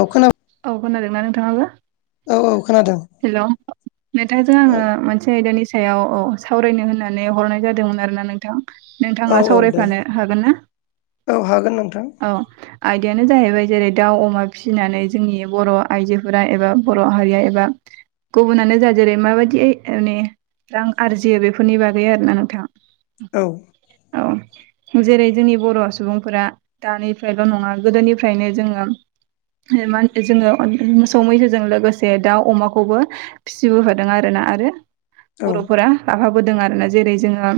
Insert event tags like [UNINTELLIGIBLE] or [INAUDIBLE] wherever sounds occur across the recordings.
अ खोना औ खोनादोंना नोंथाङाबो? औ औ खोनादों हेल' नोंथांजों औ आङो मोनसे आयदानि सायाव सावरायनो होननानै हरनाय जादोंमोन आरोना नोंथां। औ नोंथाङा औ दे सावरायफानो हागोन ना औ हागोन नोंथां [INAUDIBLE] औ। आयदायानो जाहैबाय जेरै दाउ अमा फिनानै जोंनि बर' आइजोफोरा एबा बर' हारिया एबा गुबुनानो जा जेरै माबायदि माने रां आरजियो बेफोरनि बागै आरोना नोंथां। औ औ जेरै जोंनि बर' सुबुंफोरा दानिफ्रायल' नङा गोदोनिफ्रायनो जोङो मा जोङो मोसौ मैसोजों लोगोसे दाउ अमाखौबो फिसिबोफादों आरोना आरो औ बर'फोरा लाफाबोदों आरोना जेरै जोङो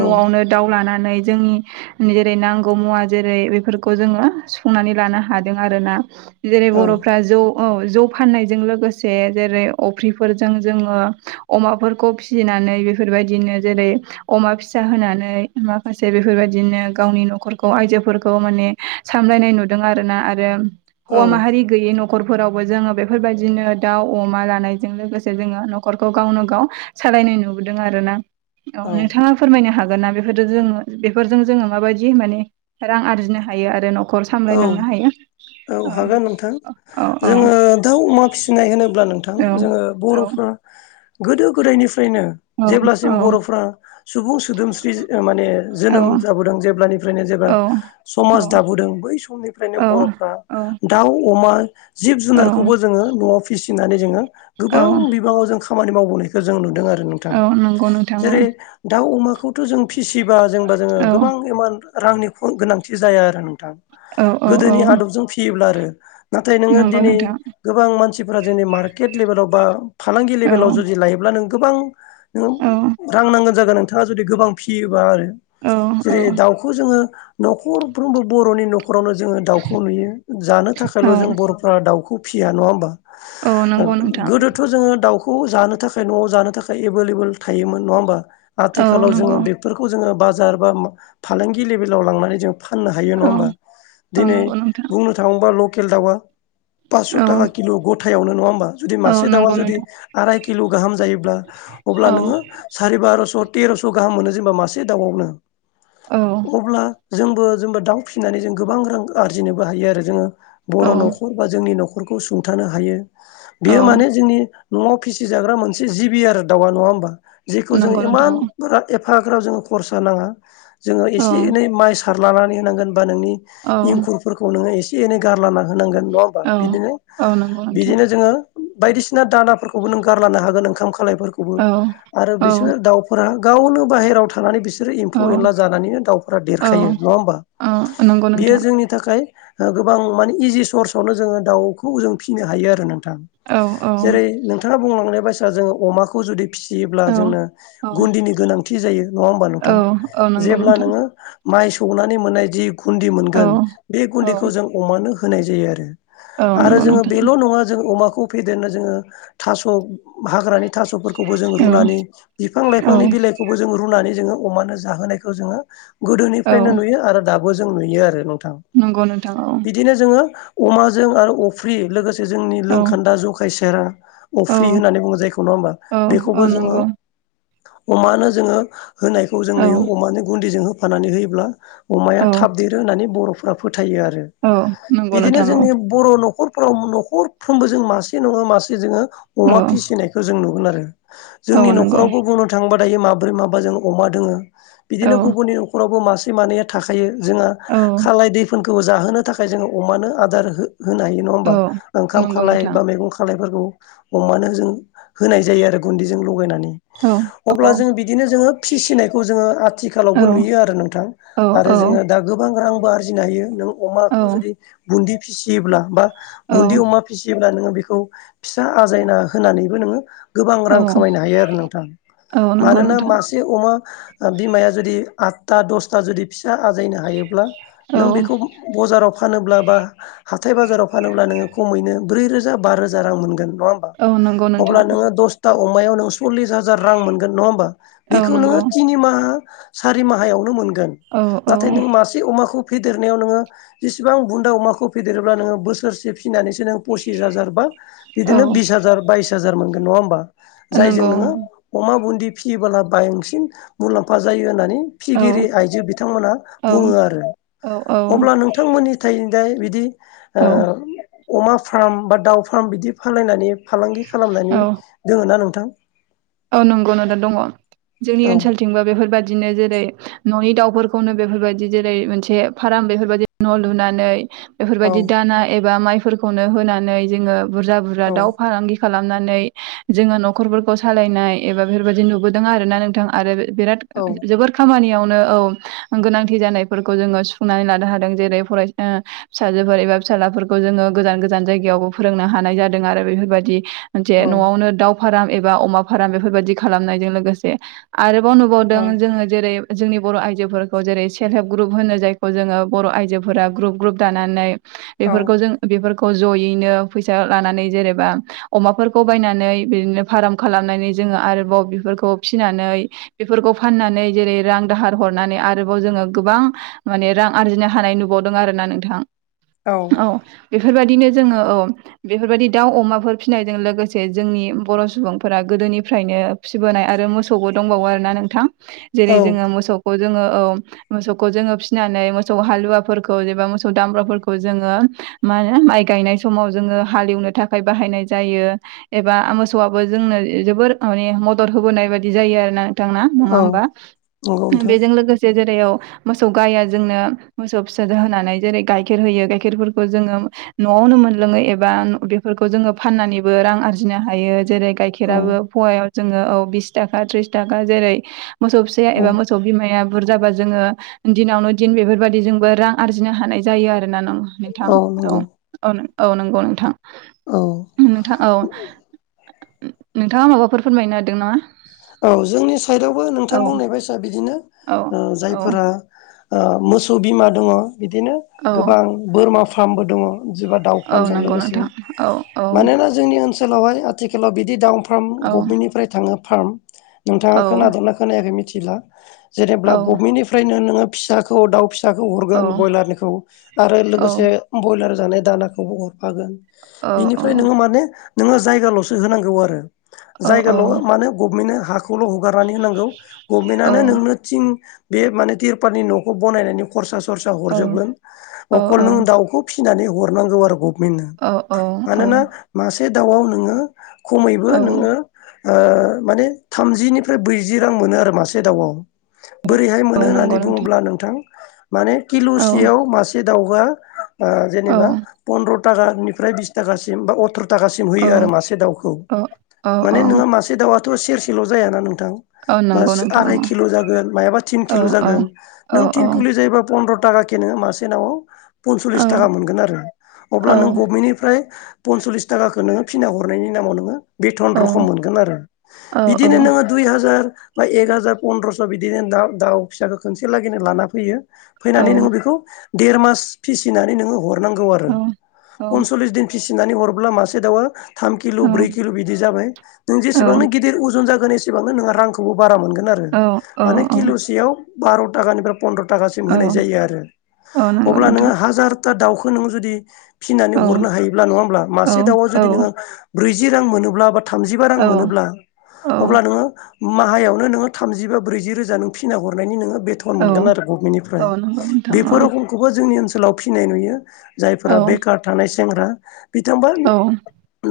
औ दाउ लानानै जोंनि जेरै नांगौ मुवा जेरै बेफोरखौ जोङो सुफुंनानै लानो हादों आरोना जेरै बर'फ्रा जौ औ जौ फाननायजों लोगोसे जेरै अफ्रिफोरजों जोङो अमाफोरखौ फि फिसिनानै बेफोरबायदिनो जेरै अमा फिसा होनानै माखासे बेफोरबायदिनो गावनि न'खरखौ आयजोफोरखौ माने सामलायनाय नुदों आरोना आरो औ हौवा माहारि गैयै नखरफोरावबो जोङो बेफोरबायदिनो दाउ अमा लानायजों लोगोसे जोङो न'खरखौ गावनो गाव सालायनाय नुबोदों आरोना औ नोंथाङा फोरमायनो हागोन ना बेफोर जो बेफोरजों जोङो माबायदि माने रां आरजिनो हायो आरो न' खर सामलायनांनो हायो औ हागोन नोंथां औ औ जोङो दाउ अमा फि सिनाय होनोब्ला नोंथां औ जोङो औ बर'फ्रा गोदो गोदायनिफ्रायनो औ जेब्लासिम औ बर'फ्रा सुबुं सोदोमस्रि माने औ जोनोम जाबोदों जेब्लानिफ्रायनो जेब्ला औ समाज दाबोदों बै समनिफ्रायनो बर'फ्रा दाउ अमा जिब औ जुनारखौबो जोङो न'आव फिसिनानै जोङो औ गोबां बिबाङाव जों खामानि मावबोनाय जों नुदों आरो नोंथां औ नंगौ नोंथां औ जेरै दाउ अमाखौ थ' जों फिसिबा जेनेबा जोङो गोबां इमान रांनि गोनांथि जाया आरो नोंथां। औ औ औ गोदोनि आदबजों फियोब्ला आरो नाथाय नोङो नंगौ दिनै नोंथां गोबां मानसिफ्रा जोंनि मार्केट लेभेलाव बा फालांगि औ लेभेलाव जुदि लायोब्ला नों गोबां नों औ रां नांगोन जागोन नोंथाङा जुदि गोबां फियोबा आरो औ औ जेरै दाउखौ जोङो न'खरफ्रोमबो बर'नि न' न'खरावनो जोङो दाउखौ नुयो जानो थाखायल' जों बर'फ्रा दाउखौ फिया नङा होमबा औ नंगौ नोंथां गोदोथ' जोङो दाउ खौ जानो थाखाय न'आव जानो थाखाय एभलेबल थायोमोन नङा होमबा औ आथिखालाव जोङो नंगौ बे बेफोरखौ जोङो बाजार बा फालांगि लेभेलाव लांनानै जोङो फाननो हायो औ नङा होमबा? औ दिनै नंगौ नोंथां बुंनो थाङोबा लकेल दाउआ पास्स' औ थाखा किल' गथायावनो नङा होमबा जुदि औ मासे दाउआ नंगौ जुदि नोंथां आराय किल' गाहाम जायोब्ला अब्ला औ नोङो सारि बार'स' तेर'स' गाहाम मोनो जेनेबा मासे दाउआवनो। औ। अब्ला जोंबो जोंबो दाउ फिसिनानै जों गोबां रां आरजिनोबो हायो आरो जोङो औ बर' न'खर बा जोंनि न'खरखौ सुंथानो हायो औ बेयो माने जोंनि न'आव फिसिजाग्रा मोनसे जिबि आरो दाउआ नङा होमबा जेखौ जोंङो नंगौ इमान नोंथां बारा एफाग्राब जोङो खरसा नाङा जोङो औ एसे एनै माइ सारलानानै होनांगोन बा नोंनि औ इंखुरफोरखौ नोङो एसे एनै गारला होनांगोन नङा होमबा औ बिदिनो औ नंगौ नोंथां बिदिनो जोङो बायदिसिना दाना फोरखौबो नों गारलानो हागोन ओंखाम खालायफोरखौबो औ आरो औ बिसोरो दाउ फोरा गावनो बाहेरायाव थानानै बिसोरो औ एम्फौ-एनला जानानैनो दाउफोरा औ देरखायो नङा होमबा? औ नंगौ। बेयो नोंथां जोंनि थाखाय ओ गोबां माने इजि सर्स आवनो जोङो दाउखौ जों फिनो हायो आरो नोंथां। औ औ जेरै नोंथाङा बुंलांनाय बायसा जोङो अमाखौ जुदि फिसियोब्ला औ जोंनो औ गुन्दिनि गोनांथि जायो नङा होमबा औ नोंथां? औ नंगौ जेब्ला नोंथां नोङो माइ सौनानै मोननाय जि गुन्दि औ मोनगोन बे औ गुन्दिखौ जों अमानो होनाय जायो आरो। औ आरो नंगौ जोङो नोंथां बेल' नंङा जों अमाखौ फेदेरनो जोङो थास' हाग्रानि थास'फोरखौबो जों औ रुनानै बिफां लाइफांनि औ बिलाइ खौबो जों रुनानै जोङो अमानो जाहोनायखौ जोङो औ गोदोनिफ्रायनो नुयो आरो खौबो जों नुयो आरो नोंथां। नंगौ नोंथां औ। बिदिनो जोङो अमाजों आरो अफ्रि लोगोसे जोंनि औ लोंखोन्दा जखाय सेरा औ अफ्रि होननानै बुंङो जायखौ नंङा होमबा औ औ बेखौबो जोङो नंगौ अमानो जोङो होनायखौ जों औ नुयो अमानो गुन्दिजों हो फानानै होयोब्ला अमाया औ थाब देरो होननानै बर'फोरा फोथायो आरो। औ नंगौ बिदिनो नोंथां जोंनि बर' न'खरफ्राव न'खरफ्रोमबो जों मासे नंङा मासे जोङो औ अमा फिसिनायखौ जों नुगोन आरो औ जोंनि औ नंगौ न'खरावबो बुंनो थांबा दायो माब्रै माबा जों अमा दोङो औ बिदिनो गुबुननि न'रावबो मासे मानैया थाखा खायो जोंहा औ खालाय दैफोनखौबो जाहोनो थाखाय जोङो अमानो आदार हो-होनो हानायो। नंङा होमबा औ ओंखाम नंगौ खालाय नोंथां औ बा मैगं खालायफोरखौ। अमानो जों होनाय जायो आरो गुन्दैजों लगायनानै। औ अब्ला जों बिदिनो जोङो फिसिनायखौ जोङो आथिखालावबो नुयो आरो नोंथां आरो औ जोङो दा गोबां रांबो आरजिनो हायो नों अमाखौ जुदि बुन्दि फिसियोब्ला बा बुन्दि अमा फिसियोब्ला नोङो बेखौ फिसा आजायना होनानैबो नोङो गोबां औ रां खामायनो हायो आरो नोंथां औ नंगौ मानोना नोंथां मास जे अमा बिमाया जुदि आठथा दसथा जुदि फिसा आजायनो हायोब्ला औ नों बेखौ बजाराव फानोब्ला बा हाथाय-बाजाराव फानोब्ला नोङो खमैनो ब्रै रोजा बा रोजा रां मोनगोन नंङा होमबा औ नंगौ अब्ला नोंथां नोङो दस था अमायाव नों सरल्लिस हाजार रां मोनगोन नंङा होमबा औ बेखौ नोङो नंगौ तिनि माहा सारि माहायावनो मोनगोन औ औ नाथाय नों मासे अमाखौ फेदेरनायाव नोङो जेसेबां बुन्दा अमाखौ फेदेरोब्ला नोङो बोसोरसे फिनानैसो नोंङो पसिस हाजार बा औ बिदिनो बिस हाजार बाइस हाजार मोनगोन नंङा होमबा जायजों नंगौ नोङो अमा बुन्दि फियोबोला बांसिन मुलाम्फा जायो होननानै औ फिगिरि आयजो बिथांमोना औ बुंङो आरो औ औ अब्ला नोंथांमोननि थाय दा बिदि औ ओ अमा फार्म बा दाउ फार्म बिदि फालायनानै फालांगि खालामनानै औ दोङो ना नोंथां? औ नंगौ नोंथां दंङ जोंनि औ ओनसोलथिंबो बेफोरबा बिदिनो जेरै न'नि दाउफोरखौनो बेफोरबायदि जेरै मोनसे फार्म बेफोरबायदि न' लुनानै औ बेफोरबायदि दाना एबा माइफोरखौनो होनानै जोङो बुरजा बुरजा औ दाउ फालांगि खालामनानै जोङो न'खरफोरखौ सालायनाय एबा बेफोरबायदि नुबोदों आरो ना नोंथां आरो बिराद औ जोबोर खामानियावनो औ गोनांथि जानायफोरखौ जोङो सुफुंनानै लानो हादों जेरै फरायसा फिसाजोफोर एबा फिसााजलाफोरखौ जोङो गोजान गोजान जायगायावबो फोरोंनो हानाय जादों आरो बेफोरबायाददि मोनसे औ न'आवनो दाव फाराम एबा अमा फाराम बेफोरबायदि खालामनायजों लोगोसे आरोबाव नुबावदों औ जोङो जेरै जोंनि बर' आइजोफोरखौ जेरै सेल्फ हेल्प ग्रुप होनो जायखौ जोङो बर' आइजोफोरा ग्रुप ग्रुप दानानै औ बेफोरखौ जों बेफोरखौ जयैनो फैसा लानानै जेनेबा अमाफोरखौ बायनानै बिदिनो फार्म खालामनानै जोङो आरोबाव बेफोरखौ फिनानै बेफोरखौ फाननानै जेरै रां दाहार हरनानै आरोबाव जोङो गोबां माने रां आरजिनो हानाय नुबावदों आरो ना नोंथां औ बेफोरबायदिनो जोङो औ बेफोरबायदि दाउ, अमाफोर फिसिनायजों लोगोसे जोंनि बर' सुबुं फोर गोदोनिफ्रायनो फिबोनाय आरो मोसौबो दंबावो आरोना नोंथां औ जेरै जोङो मोसौ खौ जोङो औ मोसौखौ जोङो फिसिनानै मोसौ हालुवाफोरखौ एबा मोसौ दामब्राफोरखौ जोङो मा होनो माइ गायनाय समाव जोङो हालेवनो थाखाय बाहायनाय जायो एबा मोसौआबो जोंनो जोबोर माने मदद होबोनाय बायदि जायो आरोना थांना नङा औ होमबा नंगौ नोंथां बेजों लोगोसे जेरयाव मोसौ गाया जोंनो मोसौ फिसा जाहोनानै जेरै गाइखेर होयो गाइखेरफोरखौ जोङो न'आवनो मोनलोङो एबा बेफोरखौ जोङो फाननानैबो रां आरजिनो हायो जेरै औ गाइेराबो फव जोङो औ बिस थाखा थिस थाखा जेरै मोसौ फि औ एबा मो सौ बिमाया बुरजाबा जोङो दिनावनो दिन बेफोरबाददिजोंबो रां आरजिनो हानाय जायो आरो ना नङो नोंथां औ औ औ नंगौ नोंथां औ उ नोंथां औ नोंथाङा माबाफोर फोरमायनो नागिरदों नामा? औ जोंनि साइदआवबो औ नोंथां बुंनाय बायसा बिदिनो औ ओ औ जायफोरा ओ मोसौ बिमा दङ बिदिनो औ गोबां बोरमा फार्मबो दङ एबा दाउ औ फार्मजों नंगौ लोगोसे नोंथां औ औ मानोना जोंनि ओनसोलावहाय आथिखालाव बिदि दाउ फार्म औ गभमेन्टनिफ्राय थाङो फार्म नोंथाङा औ खोनादोंना खोनायाखै मिथिला जेनेब्ला गभमेन्टनिफ्रायनो नोङो फिसाखौ दउ फिसा फिसाखौ हरगोन ब्रयलारनिखौ आरो लोगोसे बयलार जानाय दानाखौबो हरफागोन बिनिफ्राय नोङो माने नोङो जायगाल'सो होनांगौ आरो जायगाल' माने गभमेन्टनो हाखौल' हगारनानै होनांगौ गभमेन्टआनो नोंनो थिं बे माने तिरपालनि न'खौ बानायनायनि खरसा सरसा हरजोबगोन अकल नों दाउखौ फिसिनानै हरनांगौ आरो गभ बेनो मानोना मासे दाउआव नोङो खमैबो नोङो ओ माने थामजिनिफ्राय ब्रैजि रां मोनो आरो मासे दाउआव बोरैहाय मोनो होननानै बुङोब्ला नोंथां माने औ किल'सेयाव मासे दाउवा ओ औ जेनेबा पन्द्र थाखाम बिसिम बा अथ्र'थाखासिम औ होयो आरो मासे दाउखौ औ औ माने मासे दावउथ' सेरसेल' जायाना नोंथां औ नंगौ मासे नोंथां आराय औ किल' जागोन मायाबा थिन किल' जागोन नों औ थिन किुलि जायोबा फन्द्र'था केनो मासे नाव फनसलिस थाखा मोनगोन आरो अब्लानों गभमेनिफ्राय पनस'लिस थाखाखौ नोङो फिना हरनायनि नामाव नोङो बेथन रखम मोनगोन आरो बिदिनो नोङो दुइ हाजार बा एक हाजार फनन्द्रस' बिदिनो दा दाउ फिसाखौ खनसे लागैनो लाना फैयो फैनानै नोङो बेखौ देर मास फिसिनानै नोङो हर नांगौ आरो पनसलिस दिन फिसिनानै हरब्ला मासे दावो थाम किल' ब्रै किल' बिदि जाबाय नों जे गिदिर अजन जागोन एसेबांनो नोंहा रांखौबो बारा मोनगोन आरो औ माने औ किल'सेयाव बार' थाखानिफ्राय फन्द्र' थाखासिम औ होनाय जायो आरो औ नंगौ अब्ला नोङो नोंथां औ हाजार था दाउखौ नोङो जुदि औ फिनानै हरनो हायोब्ला नङा होमब्ला मासे दाउआ जुदि औ नोङो ब्रैजि रां मोनोब्ला बा थामजिबा रां औ मोनोब्ला औ अब्ला नोङो माहायाव नोङो थामजिबा ब्रैजि रोजा नों फिना हरनायनि नोङो बेट न मोनगोन आरो गभमेन्टनिफ्राय औ नंगौ नोंथां बेफोराव खौबो जोंनि ओनसोलाव फिनाय नुयो जायफोरा औ बेखार थानाय सेंग्रा बिथांबा औ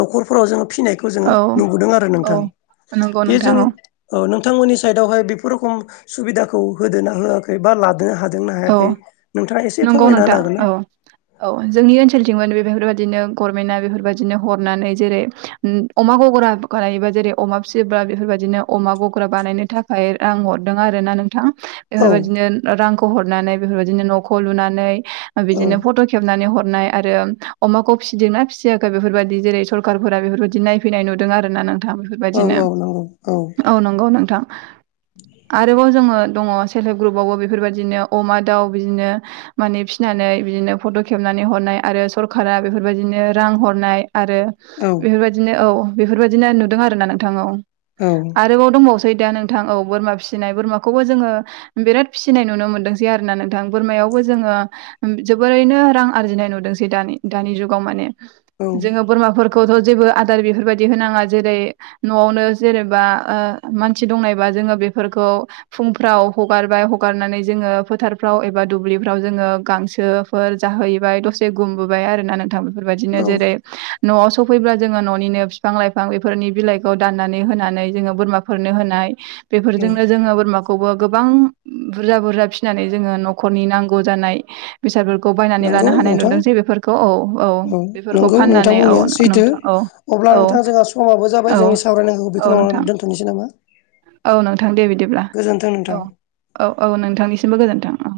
न'खरफोराव जोङो फिनायखौ जोङो औ नुबोदों आरो औ नोंथां नंगौ बे नोंथां जोंनि औ औ नोंथांमोननि साइदावहाय बेफोर रोखम सुबिदाखौ होदा होआखै बा लादो हाग ना औ हायाखै नोंथाङा एसे फोरमायना हागोनना आ [UNINTELLIGIBLE] औ जोंनि ओनसोलथिंमोन बे बेफोरबायदिनो गभनमेन्टआ बेफोरबायदिनो हरनानै जेरै ओम अमा गग्रा बानायोबा जेरै अमा फिसिबा बेफोरबायदिनो अमा गग्रा बानायनो थाखाय ओमफ्राय आं हरदों आरो ना नोंथां होनो बेफोरबायदिनो रांखौ हरनानै बेफोरबायदिनो न'खौ लुनानै बिदिनो फट' खेबनानै हरनाय आरो अमाखौ फिसिदोंना फिसियाखै बेफोरबायदि जेरै सरखारफोरा बेफोरबायदि नायफैनाय नुदों आरोना नों नोंथां बेफोरबायदिनो हागोन ना औ नंगौ नोंथां आरोबाव जोङो दङ सेल्प हेल्प ग्रुपआवबो बेफोरबायदिनो अमा दाउ बिदिनो माने फिनानै बिदिनो फट' खेबनानै हरनाय आरो सरखारा बेफोरबायदिनो रां हरनाय आरो बेफोरबायदिनो औ बेफोरबायदिनो नुदों आरोना नोंथां औ आरोबाव दंबावसो दा नोंथां औ बोरमा फिसिनाय बोरमाखौबो जों बिराद फिनाय नु नुनो मोनदोंसै आरोना नोंथां बोरमायावबो जोङो जोबोरैनो रां आरजिनाय नुदोंसै दानि दानि जुगाव माने जोङो बोरमाफोरखौथ' जेबो आदार बेफोरबायदि होनाङा जेरै न'आवनो जेनेबा ओ मानसि दंनायबा जोङो बेफोरखौ फुंफ्राव हगारबाय हगारनानै जोङो फोथारफ्राव एबा दुब्लिफ्राव जोङो गांसोफोर जाहैबाय दसे गुमबोबाय आरो ना नोंथांमोन बेफोरबायदिनो औ नंगौ औ जेरै न'आव सफैब्ला जोङो न'निनो बिफां लाइफां बेफोरनि बिलाइखौ दाननानै होनानै जोङो बोरमाफोरनो होनाय औ बेफोरजोंनो जोङो बोरमाखौबो गोबां बु बुरजा बुरजा फिसिनानै जोङो न'खरनि नांगौ जानाय बेसादफोरखौ बायनानै नंगौ लानो हानाय नोंथां नुदोंसे बेफोरखौ औ औ बेफोरखौ नंगौ फाननानै औ नोंथांमोननिया सैथो नोंथां औ अब्ला औ नोंथां जोंहा समाबो औ जाबाय जोंनि सावरायनांगौखौ औ बेखिनियावनो नोंथां दोनथ'नोसै नामा औ नोंथां दे बिदिब्ला गोजोन्थों औ नोंथां औ औ नोंथांनिसिमबो गोजोन्थों औ